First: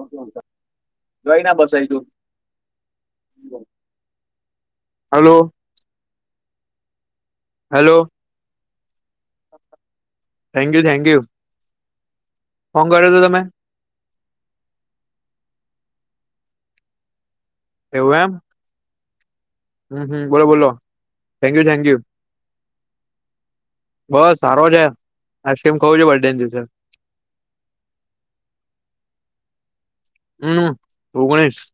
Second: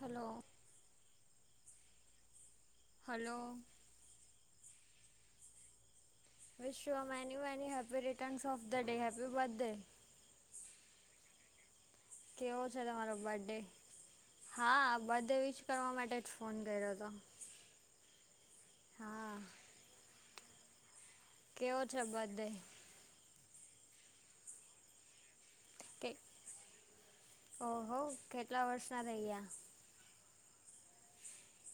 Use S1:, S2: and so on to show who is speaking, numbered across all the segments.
S1: Hello.
S2: જોઈ ના બેસાડી દુ.
S1: Hello.
S2: Hello.
S1: Wish you a many many
S2: hello
S1: happy returns of the day, happy birthday.
S2: Thank you, thank you.
S1: કેવો છે તમારો બર્થ ડે? હા, બર્થડે વિશ કરવા માટે જ ફોન કર્યો હતો.
S2: એવું એમ?
S1: હા.
S2: હમ્મ હમ્મ બોલો બોલો. થેન્ક યુ
S1: કેવો
S2: થેન્ક યુ
S1: છે બર્થડે?
S2: બસ સારો છે. આઈસ્ક્રીમ ખઉું છે
S1: કે
S2: બર્થડે ને દિવસે.
S1: ઓહો કેટલા વર્ષ ના રૈયા?
S2: હમ્મ, ઓગણીસ.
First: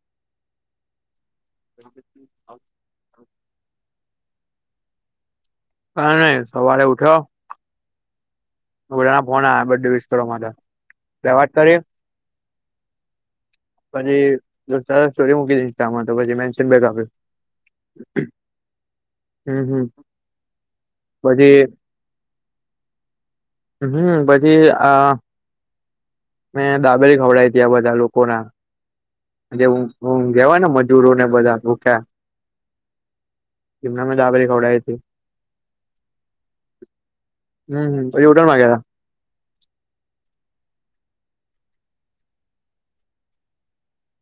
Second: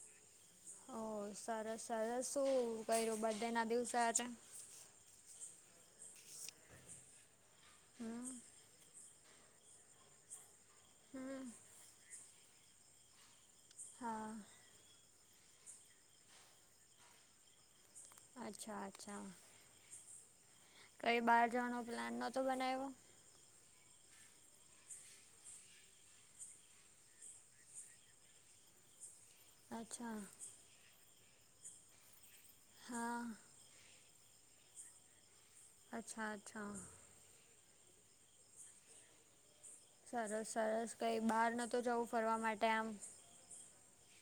S1: ઓ સરસ સરસ શું કર્યું બર્થડે ના દિવસે આજે?
S2: અને સવારે ઉઠ્યો.
S1: હમ્મ.
S2: બધાં ના ફોન આયા બર્થડે વિશ કરવા માટે, તે
S1: હમ
S2: વાત કરી.
S1: હા
S2: પછી જે તે સ્ટોરી મૂકી દમાં તો પછી મેન્શન બેગ આપ્યું.
S1: અચ્છા અચ્છા
S2: હમ હમ
S1: કઈ બહાર
S2: પછી
S1: જવાનો પ્લાન નતો બનાવ્યો?
S2: હમ્મ, પછી આ મેં દાબેલી ખવડાય ત્યા બધા લોકો ના. જે હું
S1: અચ્છા
S2: હું ગેવાને મજ જૂર ને બધા પૂઠાં.
S1: હા.
S2: એમના મેં દાબેલી ખવડાઈ થી.
S1: અચ્છા, અચ્છા.
S2: હમ્મ, પછી હું તો માંગેલા.
S1: સરસ સરસ કઈ બહાર નતો જવું ફરવા માટે આમ?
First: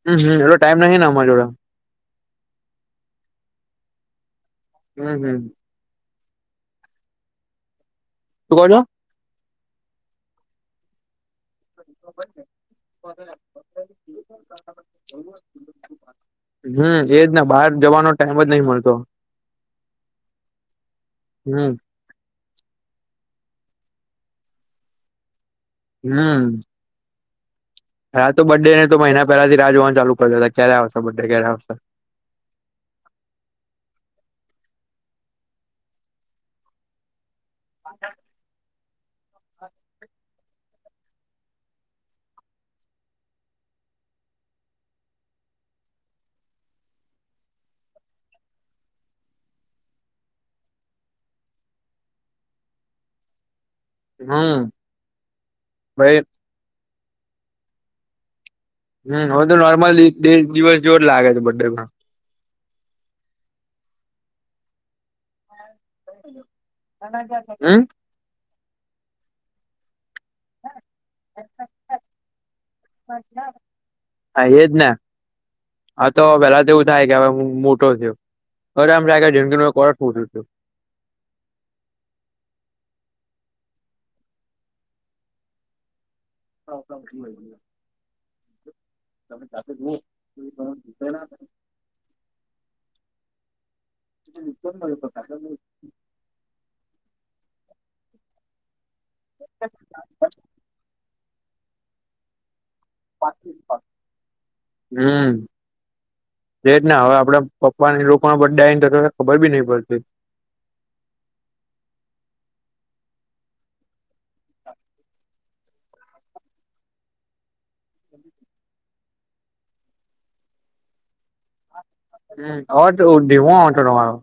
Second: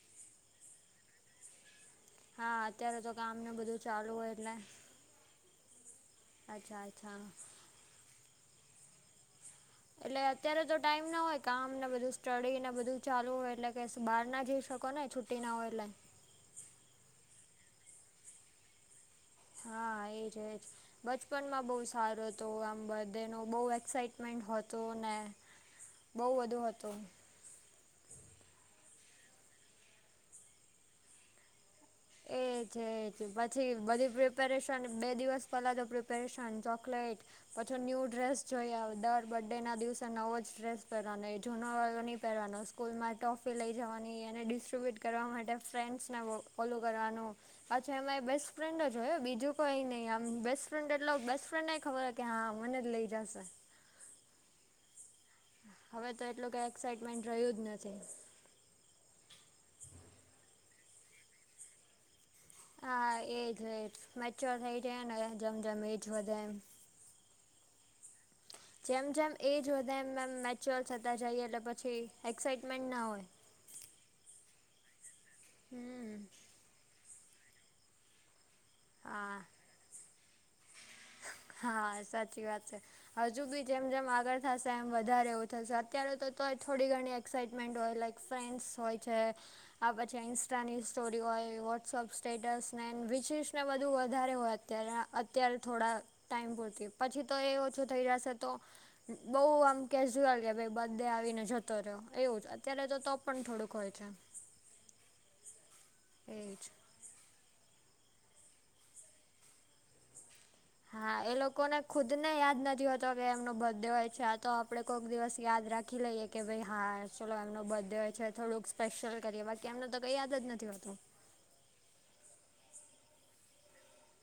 S2: હમ્મ, હમ્મ એટલો ટાઈમ નહીને અમારે જોડે.
S1: હા અત્યારે તો કામને બધું ચાલુ હોય એટલે
S2: હમ હમ.
S1: અચ્છા અચ્છા.
S2: શું કહો છો.
S1: એટલે અત્યારે તો ટાઈમ ના હોય. કામ ને બધું સ્ટડી ને બધું ચાલુ હોય એટલે કે બાર ના જઈ શકો ને છુટ્ટી ના હોય એટલે.
S2: હમ એજ બહાર જવાનો ટાઈમ જ નહી મળતો.
S1: હા એજજ બચપનમાં
S2: હમ
S1: બહુ સારું તો આમ બધેનો બહુ એક્સાઈટમેન્ટ હતો ને. બહુ
S2: હમ
S1: વધુ હતો.
S2: હા તો બડ ડે ને તો મહિના પેલાથી રાહ જોવાનું ચાલુ કર દે હતા ક્યારે આવશે બ ડે ક્યારે આવશે.
S1: એજ એજ પછી બધી પ્રિપેરેશન બે દિવસ પેલા તો પ્રિપેરેશન ચોકલેટ. પછી ન્યુ ડ્રેસ જોઈ આવે દર બર્થ ડે ના દિવસે નવો જ ડ્રેસ પહેરવાનો એ જૂનો વાળ ન પહેરવાનો સ્કૂલ માં ટોફ તે લઈ જવાની એને ડિસ્ટ્રીબ્યુટ કરવા માટે ફ્રેન્ડ્સને ફોલું કરવાનું. અચ્છા એમાં એ બેસ્ટ ફ્રેન્ડ જ હોય બીજું કોઈ નહી આમ બેસ્ટ ફ્રેન્ડ એટલે બેસ્ટ ફ્રેન્ડ ખબર કે હા મને જ લઇ જશે.
S2: હમ.
S1: હવે
S2: ભાઈ
S1: તો એટલું કઈ એક્સાાઈટમેન્ટ રહ્યું જ નથી.
S2: હમ હવે તો નોર્મલ બે દિવસ જો જ લાગે છે બર ડે માં.
S1: હા એજજ મેચ્યોર થઇ જાય ને જેમ જેમ એજ વધે એમ.
S2: હમ
S1: જેમ જેમ એ જ હોે એમ એમ મેચ્યુઅર થતાં જઈએ એટલે પછી એક્સાાઈટમેન્ટ ના હોય.
S2: હા એજ ને આ
S1: હમ
S2: તો પેલા તો એવું થાય કે હવે હું મોટો થયો. અરે આમ જે
S1: હા
S2: જમ કો પું છું.
S1: હા સાચી વાત છે હજુ બી જેમ જેમ આગળ થશે એમ વધારે. અત્યારે તો તો થોડી ઘણી એક્સાઈટમેન્ટ હોય લાઈક ફ્રેન્સ હોય. છે
S2: તમે જાતે
S1: આ
S2: જુઓ
S1: પછી ઇન્સ્ટાની સ્ટોરી હોય વોટ્સઅપ સ્ટેટસ નેન વિશિષ્ટ. એ બધું વધારે હોય અત્યારે અત્યારે થોડાક. ટાઈમ પૂરતી પછી તો એ ઓછું થઈ જશે તો. બઉુ આમ કેઝ્યુઅલ કે ભાઈ બધે આવીને જતો રહ્યો એવું જ અત્યારે તો તો પણ થોડુંક હોય છે.
S2: હમ
S1: એજ
S2: એ જ હવે આપડે. પપ્પાને લોકો પણ બેને તો ખબર બી નહી પડતી.
S1: હા એ લોકોને ખુદ ને યાદ નથી હોતો કે એમનો બર્ડે હોય છે આ તો આપડે કોઈક દિવસ યાદ રાખી લઈએ. કે ભાઈ હા ચલો એમનો બર્થડે હોય છે થોડુંક સ્પેશિયલ કરીએ બાકી એમનું તો કઈ યાદ જ નથી હોતો.
S2: હમ અવાજ ધીમો આવે તમારો.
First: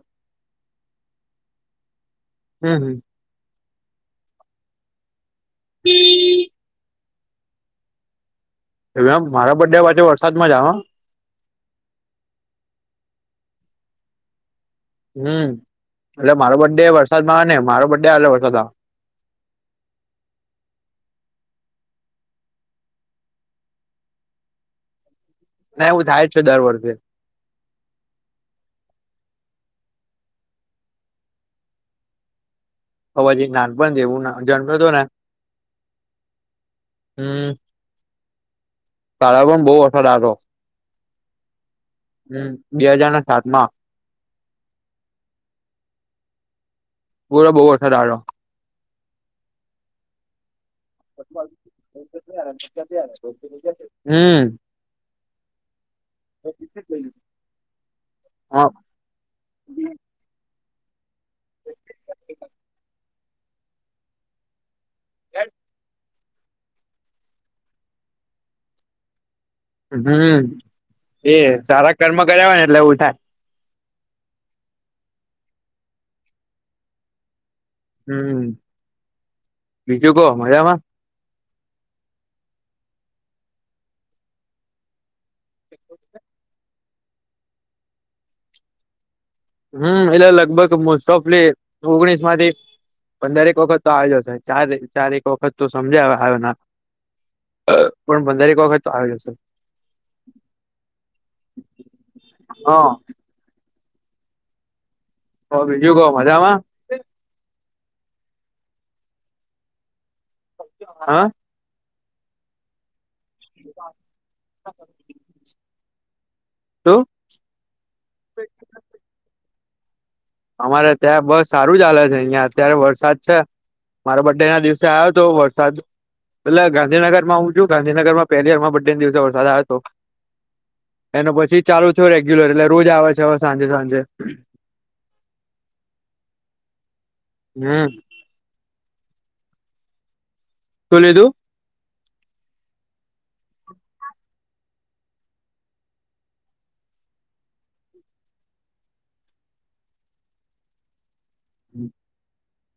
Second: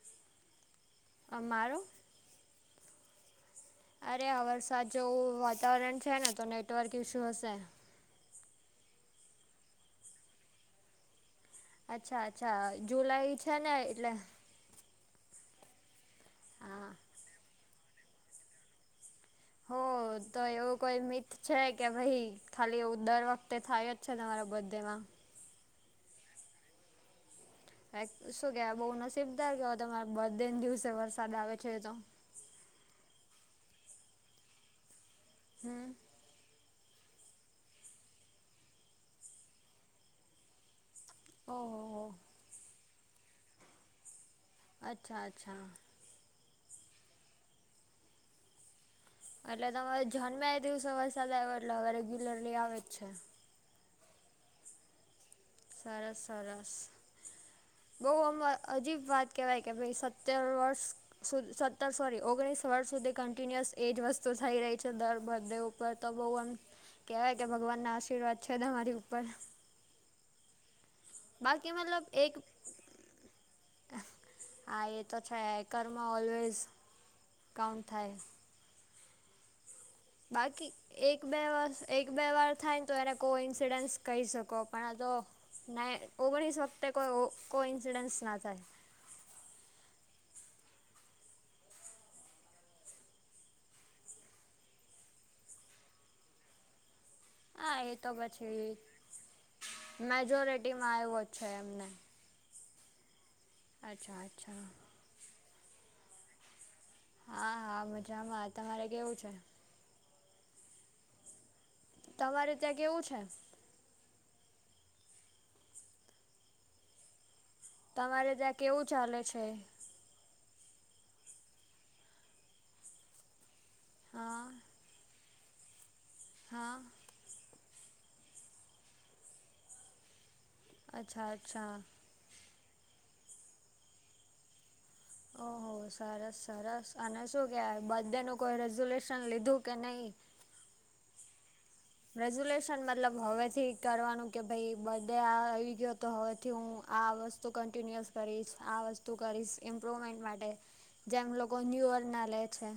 S1: અ મારો.
S2: હમ હમ.
S1: અરે આ વરસાદ જેવું વાતાવરણ છે ને તો નેટવર્ક ઇશ્યુ હશે.
S2: એમ મારા બડ્યા પાછે વરસાદમાં જ આવે.
S1: અચ્છા અચ્છા જુલાઈ છે ને એટલે.
S2: હમ એટલે મારો બડ ડે
S1: હા
S2: વરસાદ માં ને મારો બડ્ ડે એટલે વરસાદ આવે.
S1: હો તો એવું કોઈ મિત છે કે ભાઈ. ખાલી એવું દર વખતે થાય જ છે તમારા બડે માં.
S2: નાવું થાય જ છે દર વર્ષે.
S1: ક શું કેવાય બહુ નસીબદાર કેવાય તમારે બધને દિવસે વરસાદ આવે છે તો.
S2: હવાજી નાનપણ દેવું જન્મે તો ને.
S1: હમ.
S2: હમ. કાલે પણ બઉ વરસાદ આયો તો.
S1: ઓહો હો.
S2: હમ્મ, બે હજારને સાતમાં.
S1: અચ્છા અચ્છા.
S2: પૂરો બહુ વરસાદ આયો તો.
S1: એટલે તમારે જન્મે એ દિવસે વરસાદ આય્વો એટલે હવે રેગ્યુલરલી આવે જ છે.
S2: હમ્મ.
S1: સરસ સરસ બઉ આમ
S2: હા.
S1: અજીબ વાત કહેવાય કે ભઈ સત્તર વર્ષ સત્તર સોરી ઓગણીસ વર્ષ સુધી કન્ટિન્યુઅસ એ જ વસ્તુ થઈ રહી છે દર બર્ડે ઉપર. તો બહુ એમ કહેવાય કે ભગવાનના આશીર્વાદ છે તમારી ઉપર.
S2: હમ્મ, એ
S1: બાકી
S2: સારા
S1: મતલબ
S2: કર્મ
S1: એક
S2: કર્યા હોય ને એટલે એવું થાય.
S1: હા એ તો છે કર્મ ઓલવેઝ કાઉન્ટ થાય.
S2: હમ બીજું કો
S1: બાકી?
S2: મજામાં
S1: એક બે વર્ષ એક બે વાર થાય ને તો એને કો ઇન્સિડન્સ કહી શકો પણ આ તો ના એ ઓગણીસ વખતે કો કો ઈન્સીડેન્સ ના થાય.
S2: હમ્મ એટલે લગભગ મોસ્ટોફલી ઓગણીસમાંથી પંદરએક વખત તો આયો જ હશે છે ચા ચારેક વખત તો સમજયા આયો ના.
S1: હા એ તો
S2: પણ પંદરેક
S1: પછી
S2: વખત તો આવી જશે
S1: મેજોરિટીમાં આયવો જ છે એમને.
S2: હ.
S1: અચ્છા અચ્છા.
S2: હવે બીજું કો મજામાં?
S1: હા હા મજામાં, તમારે કેવું છે?
S2: હ?
S1: તમારે ત્યાં કેવું છે?
S2: શું?
S1: તમારે ત્યાં કેવું ચાલે છે?
S2: અમારે ત્યાં બસ સારું ચાલે છે અહિયાં અત્યારે વરસાદ છે. મારા
S1: હા
S2: બર્ડેના દિવસે આયો તો વરસાદ એટલે
S1: હા
S2: ગાંધીનગરમાં હું થયું ગાંધીનગરમાં પહેલી વાર માર બંર્ડેન દિવસે વરસાદ આયો હતો
S1: અચ્છા
S2: એના પછી
S1: અચ્છા
S2: ચાલુ થયો રેગ્યુલર એટલે રોજ આવે છે હવે સાંજે સાંજે.
S1: ઓહો! સરસ સરસ અને શું કેવાય
S2: હમ
S1: બડેનું કોઈ રેઝોલ્યુલેશન લીધું કે નઈ?
S2: શું લીધું?
S1: રેઝ્યુલેશન મતલબ હવેથી કરવાનું કે ભઈ બર્ડે આવી ગયો તો હવેથી હું આ વ કન્ટિન્યુઅસ કરીશ આ વસ્તુ કરીશ ઈમ્પ્રુવમેન્ટ માટે જેમ લો કો ન્યૂયરના લે છે.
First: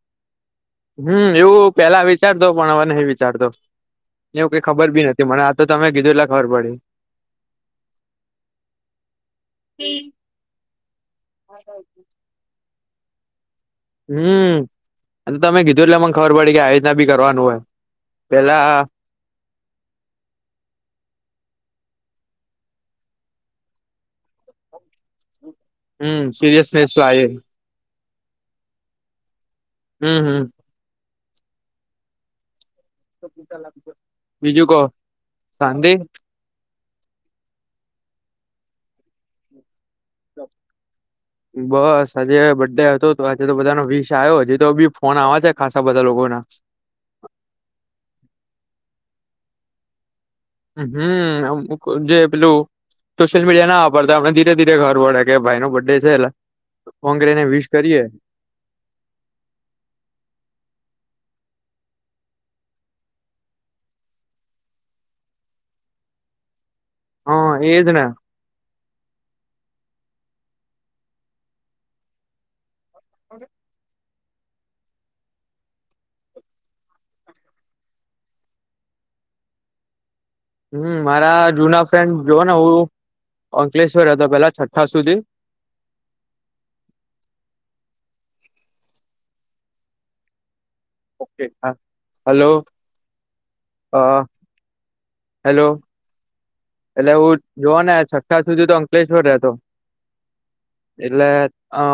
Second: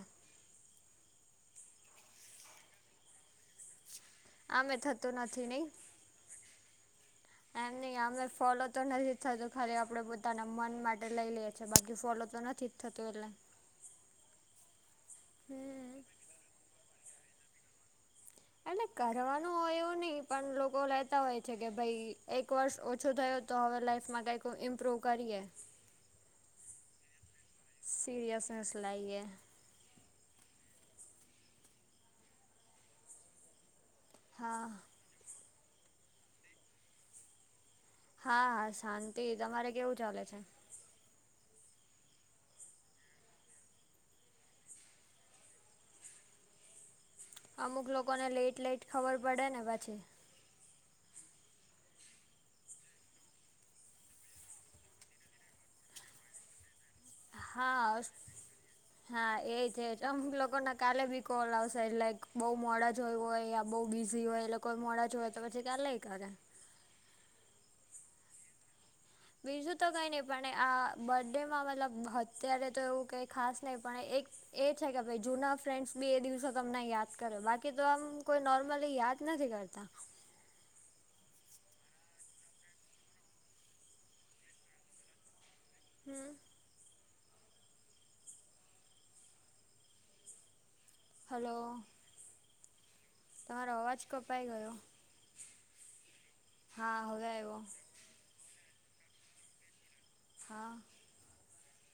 S2: હમ્મ, એવું પેલા વિચારતો પણ હવે નઈ વિચારતો. એવું કઈ
S1: આમે
S2: ખબર બી
S1: થતું
S2: નથી મને આ તો
S1: નહીં
S2: તમે કીધું એટલે ખબર પડી.
S1: એમ નહીં આમેય ફોલો તો નથી જ થતું ખાલી આપડે બધ પોતાનાં મન માટે લઈ લયે છે બાકી ફોલો તો નથી જ થતું એટલે
S2: હમ્મ આ તો તમે કીધું એટલે
S1: હમ
S2: મને ખબર પડી કે આ રીતના બી કરવાનું હોય પેલા
S1: એટલે કરવાનું હોય એવું નહીં પણ લોકો લેતા હોય છે કે ભઈ એક વર્ષ ઓછું થયું તો હવે લાઈફમાં કાંઈક તો ઈમ્પ્રૂવ કરીએ.
S2: હમ્મ, સિરિયસનેસ તો આયે.
S1: સીરીયસનેસ લાઈએ.
S2: હમ હમ. બીજું
S1: હા
S2: કો શાંતિ?
S1: હા હા શાંતિ તમારે કેવું ચાલે છે?
S2: બસ આજે બર્ડે હતો તો આજે તો બધાનો વિશ આયો હજી તો બી ફોન આવે છે ખાસા બધાં લોકોના.
S1: અમુક લોકોને લેટ લેટ ખબર પડે ને પાછી.
S2: હમ્મ, અમુક જે પેલું સોશિયલ મીડિયા ના વાપરતા હોય એટલે ધીરે-ધીરે પડે ભાઈનો બર્ડે છે એટલે ફોન કરીને વિશ
S1: હા.
S2: કરીએ
S1: હા એજજ અમુક લોકોને કાલે ભી કોલ આવશે એટલે બહુ મોડા જોયું હોયે યા- બઉુ બીઝી હોય એ લોકો મોડા જ જોવે તો પછી કાલે ખરા.
S2: હા એજને.
S1: બીજું તો કઈ નહી પણ આ બર્ડે માં મતલબ- અત્યારે તો એવું કઈ ખાસ નહી પણ એક- એ છે કે ભાઈ જૂના ફ્રેન્ડ્સ બી એ દિવસો તમને યાદ કરે બાકી તો આમ કોઈ નોર્મલી યાદ નથી કરતા.
S2: હમ મારા જુના ફ્રેન્ડ જો ને હું અંકલેશ્વર હતો પેલા છઠ્ઠા સુધી-
S1: હું.
S2: ઓકે
S1: હલો
S2: હા હલો અ.
S1: કે ગયો.
S2: હેલો.
S1: હા
S2: એટલે
S1: હવે
S2: હું
S1: આવ્યો
S2: જોવ ને છઠ્ઠા સુધી તો અંકલેશ્વર રેતો.
S1: હા.
S2: એટલે અ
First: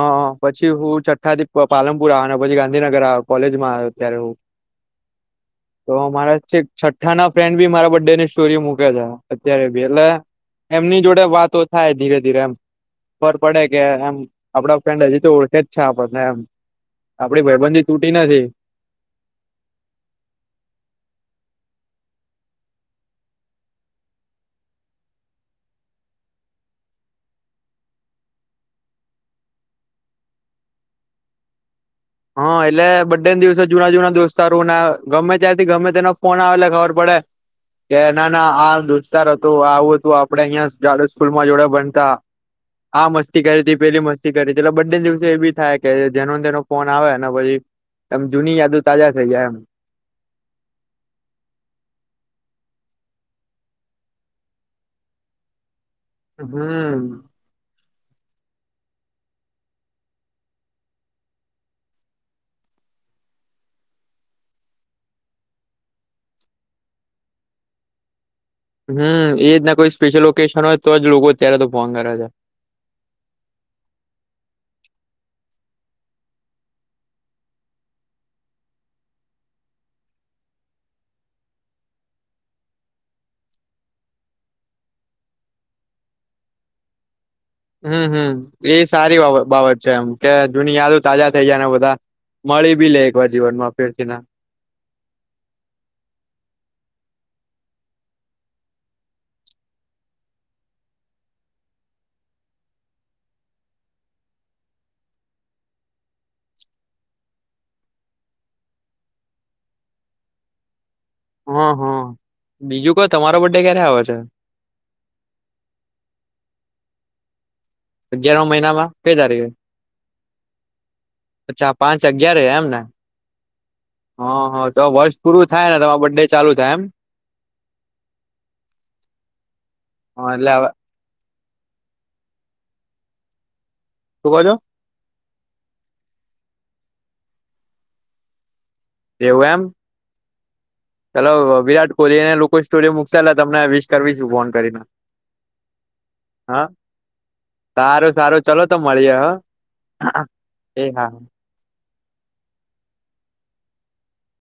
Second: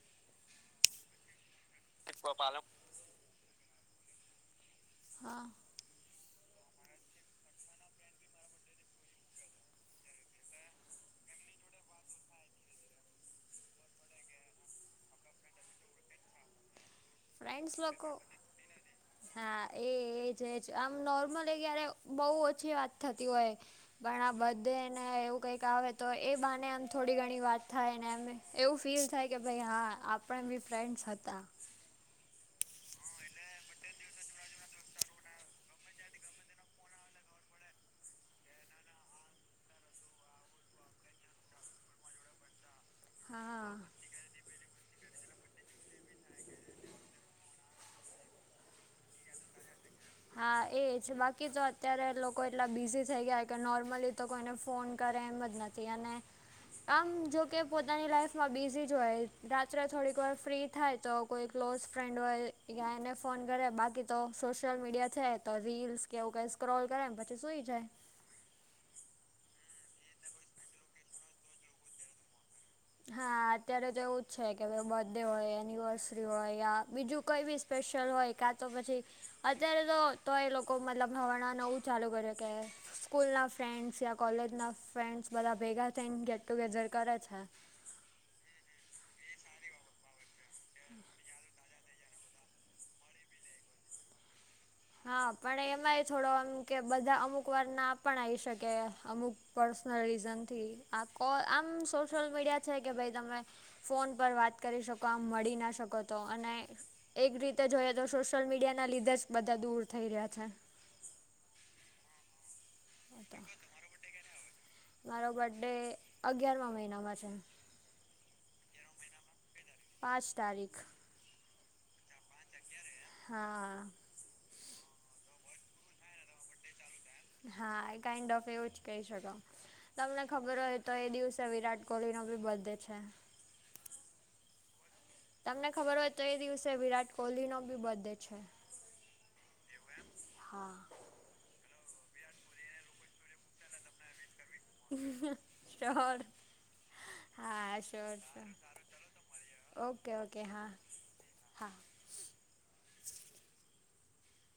S2: પછી હું છઠ્ઠા થી પ પાલનપુર આવે ને પછી
S1: હા
S2: ગાંધીનગર આવ. કોલેજમાં આયો અત્યારે હું.
S1: હા.
S2: તો મારા છેઠ છઠ્ઠા ના ફ્રેન્ડ ભી મારા બર્થ ડે ની સ્ટોરી મુકે છે. અત્યારે ભી એટલે એમની જોડે વાતો થાય ધીરે ધીરે એમ. ખબર પડે કે એમ આપણા ફ્રેન્ડ હજી તો ઓળખે જ છે આપણને એમ. આપડી
S1: ફ્રેન્ડ્સ
S2: ભાઈબંધની
S1: લોકો
S2: તૂટી નથી.
S1: હા એજ એજ આમ નોર્મલ ક્યારે બહુ ઓછી વાત થતી હોય‌. પણ આ બધે ને એવું કંઈક આવે તો એ બાને એમ થોડી ઘણી વાત થાય ને અમે. એવું ફીલ થાય કે ભાઈ હા આપણે બી ફ્રેન્ડસ હતા.
S2: હા એટલે બડે દિવસે જુના જૂના દોસ્તારોને ગમે ત્યારથી ગમે તેનો ફોન આવે એટલે ખબર પડે. કે ના ના આ દોસ્તાર હતો આવું હતું આપડે અહિયાંડ જા સ્કૂલમાં જોડે ભણતા. હા મસ્તી કરી હતી
S1: હા
S2: પેલી મસ્તી કરી હતી એટલે બડે દિવસે એ બી થાય કે જેનો તેનો ફોન આવે ને. પછી એમ જૂની યાદો તાજા થઈ જાય એમ.
S1: હા એજ બાકી તો અત્યારે લોકો એટલા બિઝી થઈ ગયા કે નોર્મલી તો કોઈને ફોન કરે એમ જ નથી. થી અને
S2: એમ
S1: આમ
S2: હમ
S1: જો. કે પોતાની લાઈઇફમાં બિઝી જો હોય રાત્રે થોડીક વાર ફ્રી થાય તો કોઈ ક્લોઝ ફ્રેન્ડ હોય એ એને ફોન કરે બાકી તો. સોશિયલ મીડિયા છે તો રીલ્સ કે એવું કઈ સ્ક્રોલ કરે ને પછી સુઈ જાય.
S2: હમ એ જ ના કોઈ સ્પેશિયલ ઓકેશન હોય તોજ લોકો અત્યારે તો ફોન કરે છે.
S1: હા અત્યારે તો એવું જ છે કે ભ‌ઇ બડે હોય એનિવર્સરી હોય યા બીજું કાઈ બી. સ્પેશિયલ હોય કાં તો પછી અત્યારે તો તો એ લોકો મતલબ હવાણા નવું ચાલુ કરે છે કે. સ્કૂલ ના ફ્રેન્ડ્સ યા કોલેજ ના ફ્રેન્ડસ બધા ભેગા થઈને ગેટ ટુગેધર કરે છે.
S2: હમ હમ એ સારી બાબત બાબત છે એમ કે જુની યાદ તાજા થઇ જાય ને બધા. મળી બી લે એકવાર જીવનમાં ફેરથી ના.
S1: હા પણ એમાંય થોડો એમ કે બધા અમુક વાર ના પણ આવી શકે અમુક પર્સનલ રીઝનથી આ કો આમ સોશિલ મીડિયા છે કે ભાઈ તમે ફોન પર વાત કરી શકો આમ મળી ના શકો તો અને. એક રીતે જોઈએ તો સોશિયલ મીડિયા ના લીધેજ બધા દૂર થઈ રહ્યા છે.
S2: હા હા બીજું કોઈ તમારો
S1: છે
S2: બે ક્યારે આવે છે?
S1: મારો બર્થ ડે અગિયારમા મહિનામાં છે.
S2: અગિયાર મહિનામાં પદાર રહ્યું છે.
S1: પાંચ તારીખ.
S2: અચ્છા પાંચ અગયાર એ એમને.
S1: હા
S2: હ હ તો વર્ષ પૂરું થાય ને તમારે બડે ચાલુ થાય એમ.
S1: હા એ કઇન્ડ ઓફ એવું જ કહી શકો તમને
S2: હા એટલે
S1: ખબર
S2: હવે
S1: હોય તો એ દિવસે વિરાટ કોહલીનો બી બર્થ ડે છે‌.
S2: શું કેવો છો?
S1: તમને ખબર હોય તો એ દિવસે વિરાટ કોહલીનો બી બર્થ ડે છે.
S2: એવું એમ
S1: હા-
S2: ચાલલો વિરાટ કોહલી ને લોકો સ્ટોરીયો મુક એટલે તમને વિસ કરીશ.
S1: હા શ્યોર
S2: હા
S1: - હા
S2: સારું
S1: શ્યોર
S2: સારું ચલો તો મળીએ
S1: શ્યોર ઓકે
S2: હ
S1: ઓકે હા હા-